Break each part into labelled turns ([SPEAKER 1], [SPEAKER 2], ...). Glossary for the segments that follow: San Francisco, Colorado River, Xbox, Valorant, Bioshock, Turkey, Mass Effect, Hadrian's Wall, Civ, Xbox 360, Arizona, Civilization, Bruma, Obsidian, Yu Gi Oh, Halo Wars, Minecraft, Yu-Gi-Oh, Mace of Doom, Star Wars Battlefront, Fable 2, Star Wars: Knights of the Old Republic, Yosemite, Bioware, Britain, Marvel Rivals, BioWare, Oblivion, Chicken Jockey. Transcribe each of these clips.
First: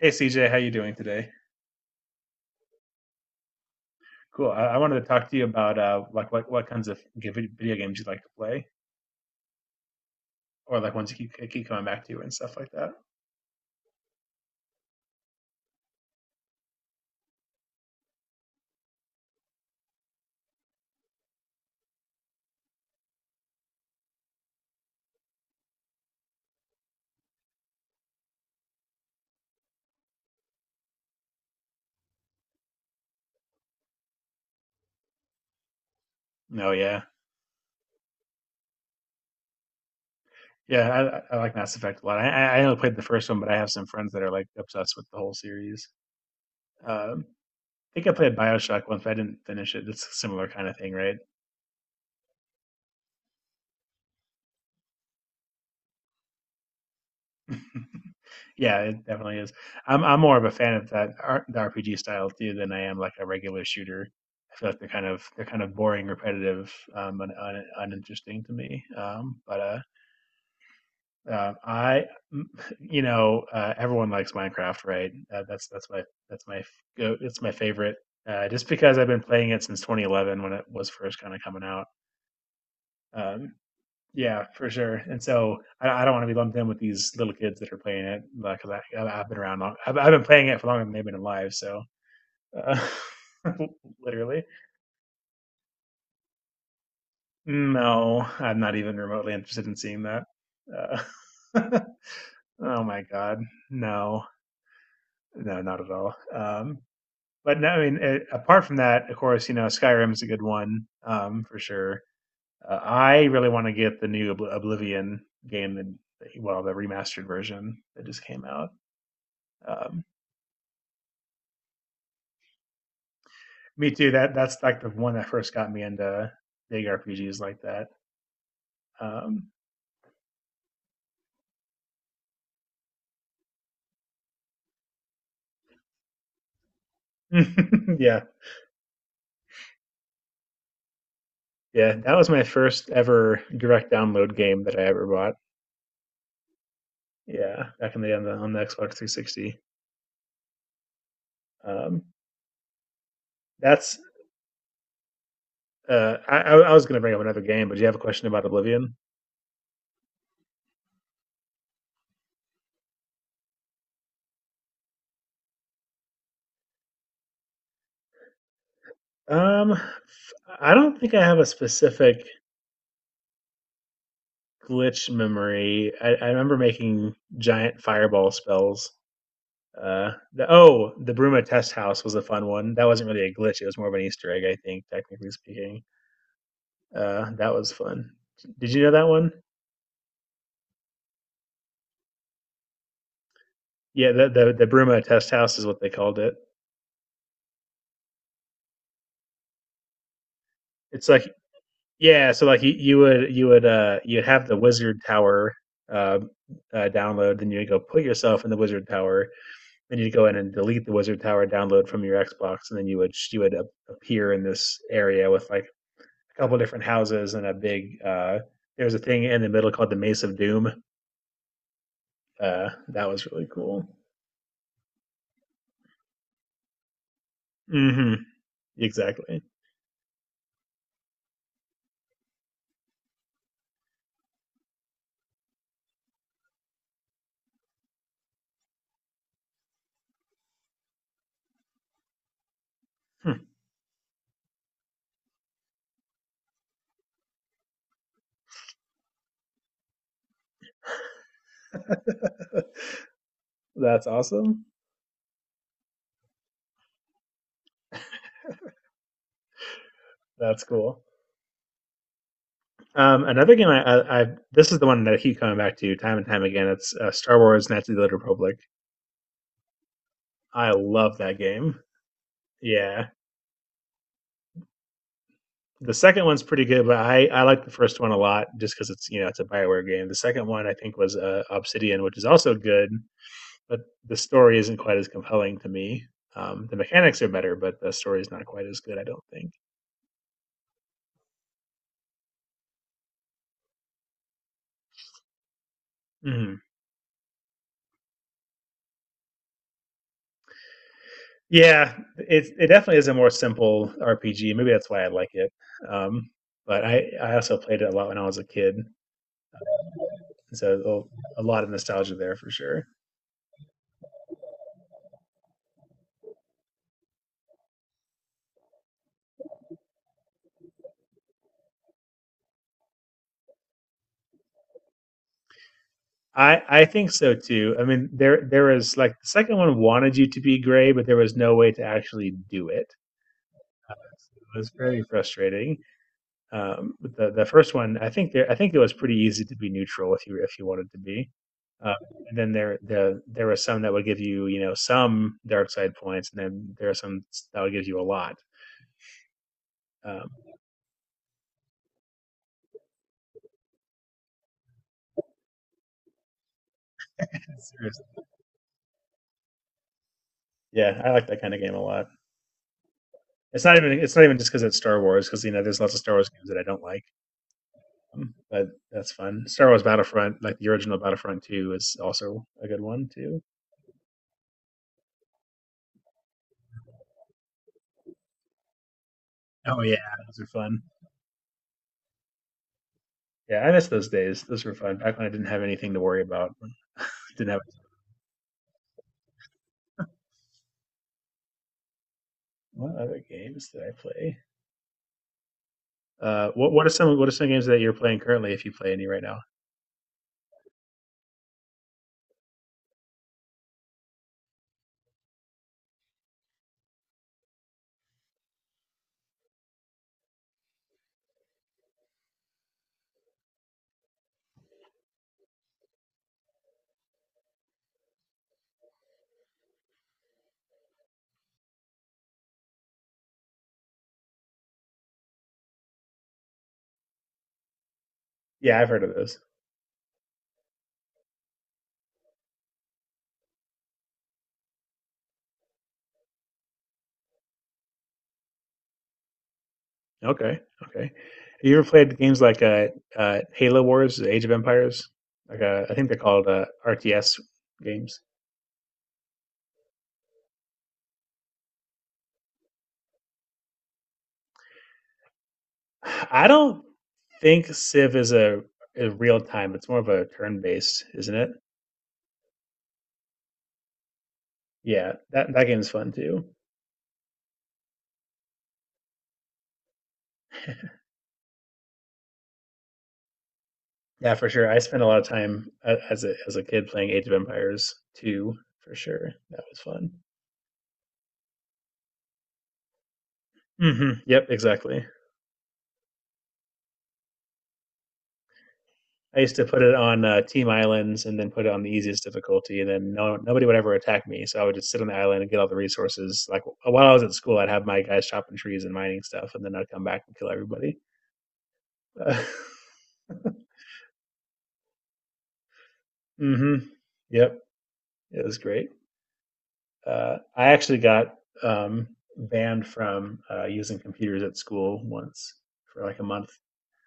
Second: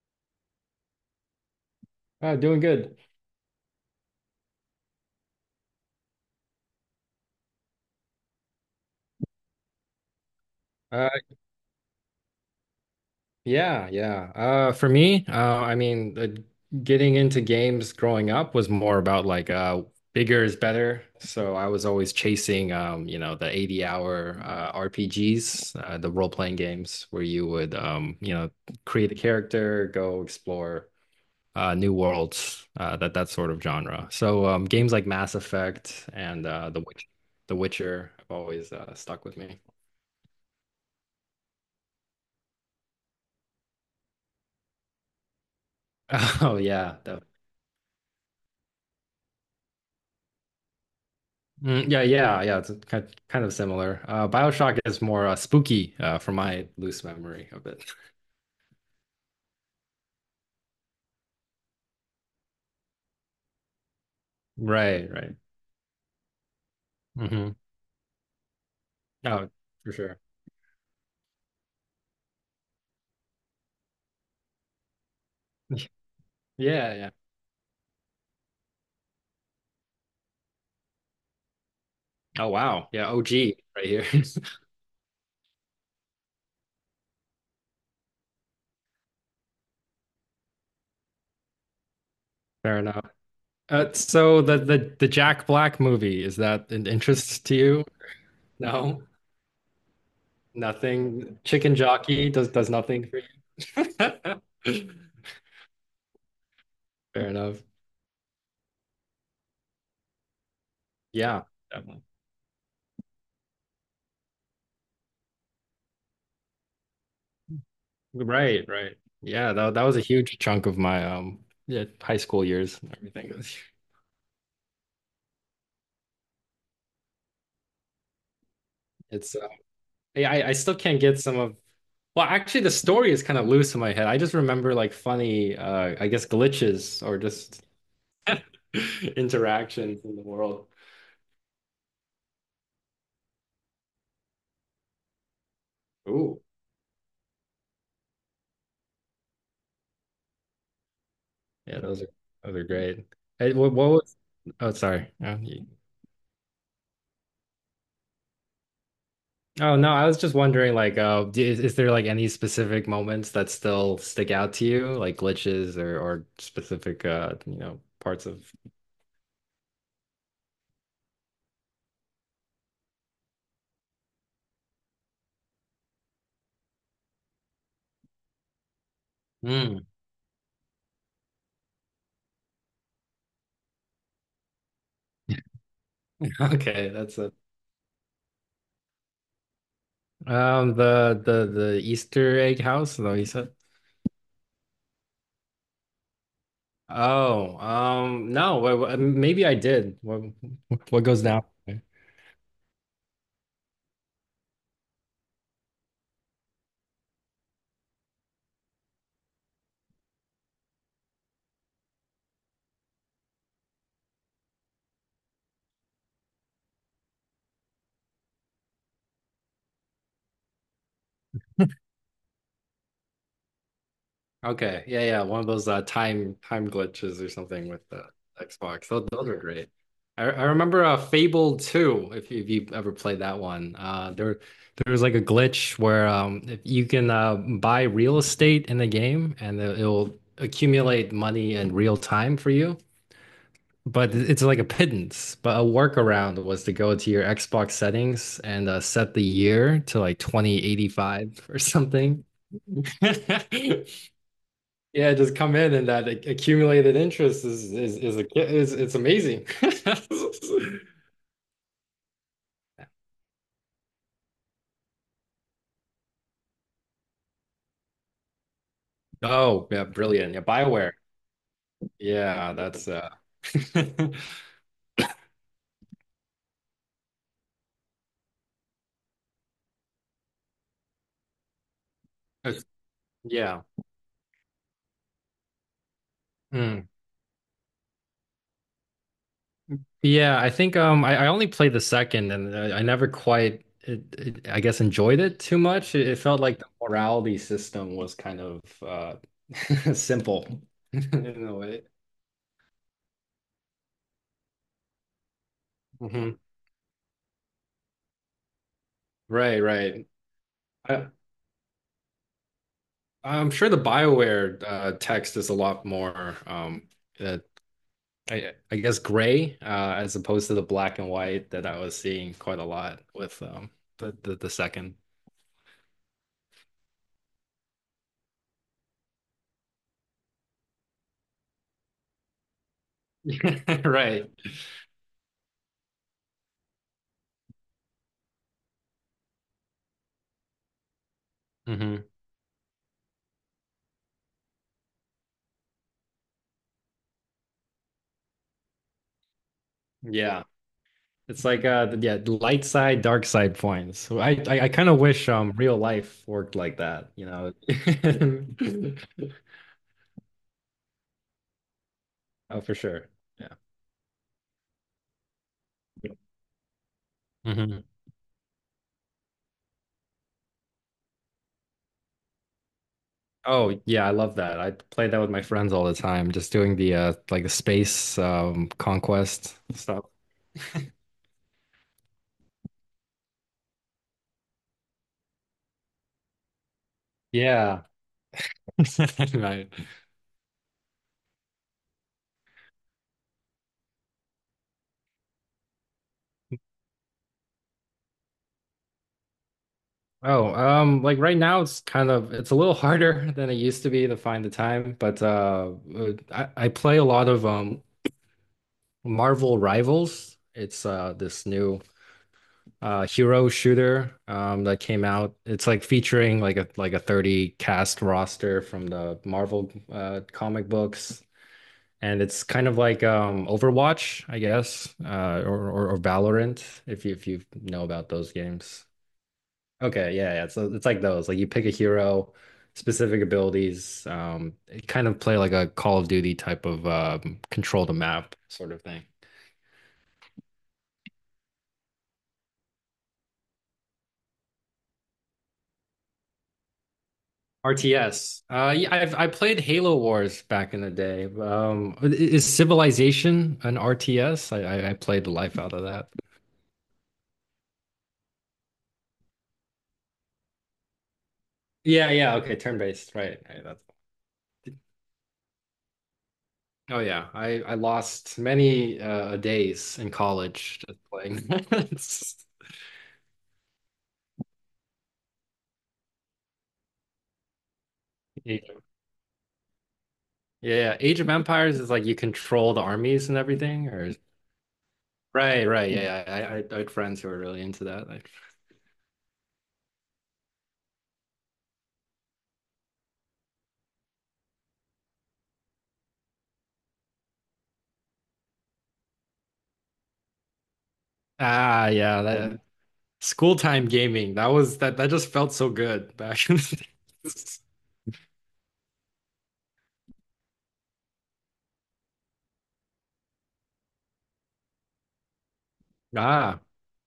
[SPEAKER 1] Hey CJ, how you doing today?
[SPEAKER 2] Doing good.
[SPEAKER 1] Cool. I wanted to talk to you about like what kinds of video games you like to play, or like
[SPEAKER 2] Uh,
[SPEAKER 1] ones you keep coming back to and stuff like that.
[SPEAKER 2] yeah, yeah. For me, I mean, getting into games growing up was more about like bigger is better. So I was always chasing, you know, the 80 hour RPGs, the role playing games where you would, you know, create a character, go explore new worlds, that sort of genre. So games like Mass Effect and
[SPEAKER 1] No, yeah,
[SPEAKER 2] The Witcher have always stuck with me.
[SPEAKER 1] yeah. I like Mass Effect a lot. I only played the first one, but I have some friends that are like obsessed with the whole series.
[SPEAKER 2] Oh yeah,
[SPEAKER 1] Um,
[SPEAKER 2] definitely.
[SPEAKER 1] think I played Bioshock once, but I didn't finish it. It's a similar kind of thing, right?
[SPEAKER 2] Yeah, yeah, yeah. It's kind of similar. BioShock is more spooky from my loose memory of it.
[SPEAKER 1] Yeah, it definitely is. I'm more of a fan of the RPG style too than I am like a regular shooter. I feel like they're kind
[SPEAKER 2] Right,
[SPEAKER 1] of
[SPEAKER 2] right.
[SPEAKER 1] they're kind of boring, repetitive, and
[SPEAKER 2] hmm
[SPEAKER 1] uninteresting to me.
[SPEAKER 2] Oh, for sure.
[SPEAKER 1] Uh, I, you know, everyone likes Minecraft, right? That's that's my that's my
[SPEAKER 2] Yeah, yeah.
[SPEAKER 1] go. It's my favorite. Just because I've been playing it since 2011 when it was first kind of coming out.
[SPEAKER 2] Oh, wow. Yeah,
[SPEAKER 1] Um,
[SPEAKER 2] OG right here.
[SPEAKER 1] Yeah, for sure. And so I don't want to be lumped in with these little kids that are playing it because I've been around long. I've been playing it for longer than they've been alive. So uh,
[SPEAKER 2] Fair enough. So
[SPEAKER 1] literally,
[SPEAKER 2] the Jack Black movie, is that an interest to you?
[SPEAKER 1] no, I'm not even
[SPEAKER 2] No,
[SPEAKER 1] remotely interested in seeing that. Uh,
[SPEAKER 2] nothing. Chicken Jockey does
[SPEAKER 1] oh my
[SPEAKER 2] nothing for
[SPEAKER 1] God, no,
[SPEAKER 2] you.
[SPEAKER 1] no, not at all.
[SPEAKER 2] Fair
[SPEAKER 1] But
[SPEAKER 2] enough.
[SPEAKER 1] no, I mean, it, apart from that, of course, you know, Skyrim's a good one,
[SPEAKER 2] Yeah.
[SPEAKER 1] for sure. I really want to get the new Oblivion game well, the remastered version that just came
[SPEAKER 2] Right,
[SPEAKER 1] out.
[SPEAKER 2] right. Yeah, that that was a
[SPEAKER 1] Um,
[SPEAKER 2] huge chunk of my yeah, high school years and everything.
[SPEAKER 1] me too. That's like the one that first got me into big RPGs like that.
[SPEAKER 2] It's
[SPEAKER 1] Um,
[SPEAKER 2] yeah, I still can't get some of well, actually the story is kind of loose in my head. I just remember like funny I guess glitches or just
[SPEAKER 1] yeah,
[SPEAKER 2] interactions in the world.
[SPEAKER 1] yeah, that was my first ever direct download game that I ever bought.
[SPEAKER 2] Ooh.
[SPEAKER 1] Yeah, back in the on the, on the Xbox 360.
[SPEAKER 2] Yeah, those
[SPEAKER 1] Um,
[SPEAKER 2] are those are great. Hey, what
[SPEAKER 1] that's
[SPEAKER 2] was oh sorry.
[SPEAKER 1] I was going to bring up another game, but do you have a question about Oblivion?
[SPEAKER 2] Oh no, I was just wondering, like, is there like any specific moments that still stick out to you, like glitches or specific, you know, parts of?
[SPEAKER 1] I don't think I have a specific glitch memory. I remember making giant fireball spells.
[SPEAKER 2] Mm.
[SPEAKER 1] Oh, the Bruma test house was a fun one. That wasn't really a glitch. It was more of an Easter egg, I think, technically speaking.
[SPEAKER 2] Okay, that's it.
[SPEAKER 1] That was fun. Did you know that one?
[SPEAKER 2] The Easter egg house, though you said.
[SPEAKER 1] Yeah, the Bruma test house is what they called it.
[SPEAKER 2] Oh, no, maybe I did. What
[SPEAKER 1] It's
[SPEAKER 2] goes
[SPEAKER 1] like
[SPEAKER 2] down?
[SPEAKER 1] yeah, so like you'd have the wizard tower uh, download, then you would go put yourself in the wizard tower. Then you'd go in and delete the Wizard Tower download from your Xbox, and then you would appear in this area with like a couple different houses and a big. There's a thing in the middle called the Mace of Doom. That was really cool.
[SPEAKER 2] Okay. Yeah, yeah. One of those time glitches or something with the
[SPEAKER 1] hmm
[SPEAKER 2] Xbox. Those are
[SPEAKER 1] Exactly.
[SPEAKER 2] great. I remember Fable 2, if you've ever played that one. There there was like a glitch where if you can buy real estate in the game and it'll accumulate money in real time for you.
[SPEAKER 1] Hmm.
[SPEAKER 2] But it's like a pittance. But a workaround was to go to your Xbox settings and set the year to like 2085 or something.
[SPEAKER 1] That's awesome.
[SPEAKER 2] Yeah, just come in and that accumulated interest is a, is it's amazing.
[SPEAKER 1] That's cool. Another game I this is the one that I keep coming back to time and time again. It's Star Wars: Knights of the Old Republic.
[SPEAKER 2] Oh, yeah, brilliant. Yeah,
[SPEAKER 1] I
[SPEAKER 2] BioWare.
[SPEAKER 1] love that game.
[SPEAKER 2] Yeah, that's
[SPEAKER 1] Yeah,
[SPEAKER 2] that's-
[SPEAKER 1] the second one's pretty good, but I like the first one a lot just because it's you know it's a Bioware game. The second one I think was Obsidian, which is also good,
[SPEAKER 2] yeah.
[SPEAKER 1] but the story isn't quite as compelling to me. The
[SPEAKER 2] Mm.
[SPEAKER 1] mechanics are better, but the story is not quite as good. I don't think.
[SPEAKER 2] Yeah, I think I only played the second and I never quite I guess enjoyed it too much. It felt
[SPEAKER 1] Hmm.
[SPEAKER 2] like the morality system was kind of simple in a way.
[SPEAKER 1] Yeah, it definitely is a more simple RPG. Maybe that's why I like it. Um,
[SPEAKER 2] Mhm.
[SPEAKER 1] but I also played it a lot when I was a kid,
[SPEAKER 2] Right, right. I,
[SPEAKER 1] so a lot of nostalgia there for sure.
[SPEAKER 2] I'm sure the BioWare text is a lot more, uh, I guess, gray as opposed to the black and white that I was seeing quite a lot with the second.
[SPEAKER 1] I think so too. I mean, there was like the second one wanted you to be gray, but there was no way to actually do it.
[SPEAKER 2] Right.
[SPEAKER 1] It was very frustrating. But the first one, I think there I think it was pretty easy to be neutral if you wanted to be. Uh,
[SPEAKER 2] hmm
[SPEAKER 1] and then there were some that would give you you know some dark side points, and then there are some that would give you a lot. Um,
[SPEAKER 2] Yeah. It's like yeah, light side, dark side points. So I kind of wish real life worked like that, you know.
[SPEAKER 1] yeah, I like that kind of game a lot.
[SPEAKER 2] Oh, for sure. Yeah.
[SPEAKER 1] It's not even just because it's Star Wars because you know there's lots of Star Wars games that I don't like,
[SPEAKER 2] Mhm.
[SPEAKER 1] but that's fun. Star Wars Battlefront, like the original Battlefront Two, is also a good one too.
[SPEAKER 2] Oh yeah, I love that. I play that with my friends all the time, just doing the like the space conquest
[SPEAKER 1] Oh yeah,
[SPEAKER 2] stuff.
[SPEAKER 1] those are fun. Yeah, I miss those days. Those were fun back when I didn't have anything to worry about. Didn't have
[SPEAKER 2] Yeah. Right.
[SPEAKER 1] what other games did I play? What are some games that you're playing currently if you play any right now?
[SPEAKER 2] Oh, like right now it's kind of it's a little harder than it used to be to find the time, but I play a lot of Marvel Rivals. It's this new hero shooter that came out. It's like featuring like a 30 cast roster from the Marvel comic books. And it's kind of like Overwatch, I guess, or Valorant, if you know about those
[SPEAKER 1] Yeah,
[SPEAKER 2] games.
[SPEAKER 1] I've heard of those.
[SPEAKER 2] Okay, yeah, yeah. So it's like those. Like you pick a hero, specific abilities. It kind of play like a Call of Duty type of control the map sort of thing.
[SPEAKER 1] Okay, okay. You ever played games like Halo Wars, the Age of Empires? Like I think they're called RTS games.
[SPEAKER 2] RTS. Yeah, I played Halo Wars back in the day. Is Civilization an RTS? I played the life out of that.
[SPEAKER 1] I don't think Civ is a real time. It's more of a turn based, isn't it?
[SPEAKER 2] Yeah, yeah. Okay, turn based. Right, right. That's.
[SPEAKER 1] Yeah, that that game's fun too.
[SPEAKER 2] Oh yeah, I lost many days in college just playing.
[SPEAKER 1] Yeah, for sure. I spent a lot of time as a kid playing Age of Empires 2,
[SPEAKER 2] Yeah,
[SPEAKER 1] for sure. That was fun.
[SPEAKER 2] yeah. Age of Empires is like you control the armies and everything, or
[SPEAKER 1] Yep, exactly.
[SPEAKER 2] right, right. Yeah, I had friends who were really into that. Like,
[SPEAKER 1] I used to put it on team islands and then put it on the easiest difficulty, and then no nobody would ever attack me. So I would just sit on the island and get all the resources. Like while I was at school, I'd have my guys chopping trees and mining stuff, and then I'd come back and kill everybody.
[SPEAKER 2] ah, yeah,
[SPEAKER 1] Uh,
[SPEAKER 2] that school time gaming. That was that that just felt so good back in
[SPEAKER 1] hmm
[SPEAKER 2] the
[SPEAKER 1] Yep,
[SPEAKER 2] days.
[SPEAKER 1] it was great. I actually got um, banned from using computers at school once for like a month.
[SPEAKER 2] Ah,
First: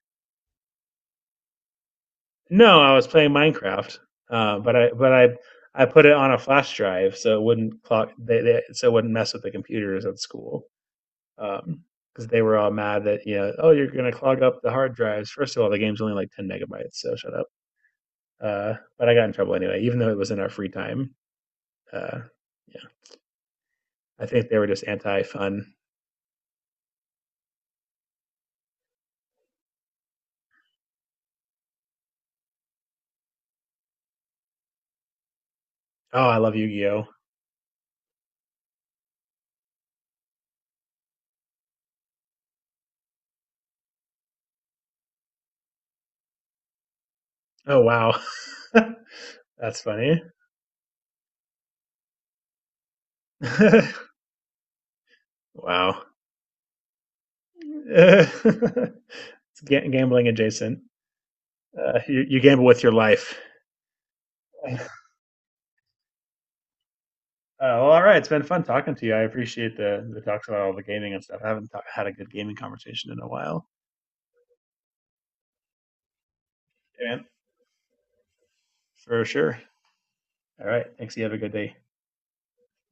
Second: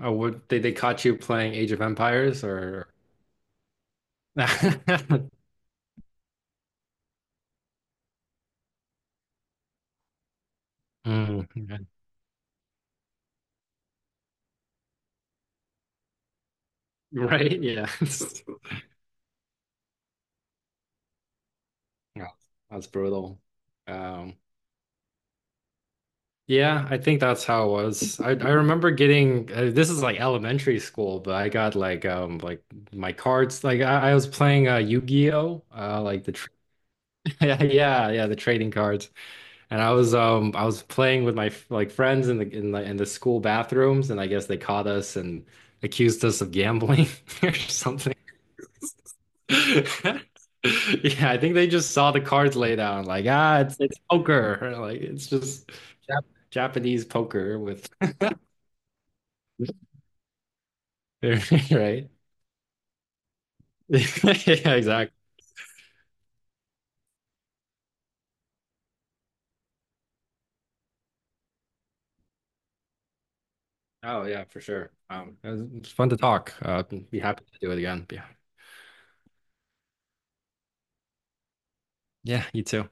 [SPEAKER 2] oh, what they caught you playing Age of Empires
[SPEAKER 1] No,
[SPEAKER 2] or?
[SPEAKER 1] I was playing Minecraft, but
[SPEAKER 2] Mm,
[SPEAKER 1] I put it on a flash drive so it wouldn't clock they so it wouldn't mess with the computers at school
[SPEAKER 2] yeah.
[SPEAKER 1] because they were all mad that you know oh you're gonna clog up the hard drives. First of all, the game's only like 10 megabytes, so shut up.
[SPEAKER 2] Right, yeah.
[SPEAKER 1] But I got in trouble anyway, even though it was in our free time. Uh,
[SPEAKER 2] Yeah,
[SPEAKER 1] yeah,
[SPEAKER 2] that's brutal.
[SPEAKER 1] I
[SPEAKER 2] Um.
[SPEAKER 1] think they were just anti fun.
[SPEAKER 2] Yeah, I think that's how it was. I remember getting this is like elementary school, but I got like my cards like I was playing Yu-Gi-Oh like
[SPEAKER 1] Oh,
[SPEAKER 2] the
[SPEAKER 1] I
[SPEAKER 2] tr
[SPEAKER 1] love Yu Gi Oh.
[SPEAKER 2] yeah yeah yeah the trading cards and I was playing with my like friends in the school bathrooms and I guess they caught us and accused us of gambling or
[SPEAKER 1] Oh
[SPEAKER 2] something.
[SPEAKER 1] wow, that's funny.
[SPEAKER 2] Yeah, I think they just saw the cards laid out and like ah it's poker like it's just
[SPEAKER 1] wow,
[SPEAKER 2] Jap Japanese poker with.
[SPEAKER 1] it's gambling adjacent.
[SPEAKER 2] Right?
[SPEAKER 1] You gamble with your life.
[SPEAKER 2] Yeah,
[SPEAKER 1] Uh,
[SPEAKER 2] exactly.
[SPEAKER 1] well, all right. It's been fun talking to you. I appreciate the talks about all the gaming and stuff. I haven't had a good gaming conversation in a while.
[SPEAKER 2] Oh yeah, for sure. It was fun to talk.
[SPEAKER 1] Yeah,
[SPEAKER 2] Be
[SPEAKER 1] man,
[SPEAKER 2] happy to do it again. Yeah.
[SPEAKER 1] for sure. All right. Thanks. You have a good day.
[SPEAKER 2] Yeah, you too.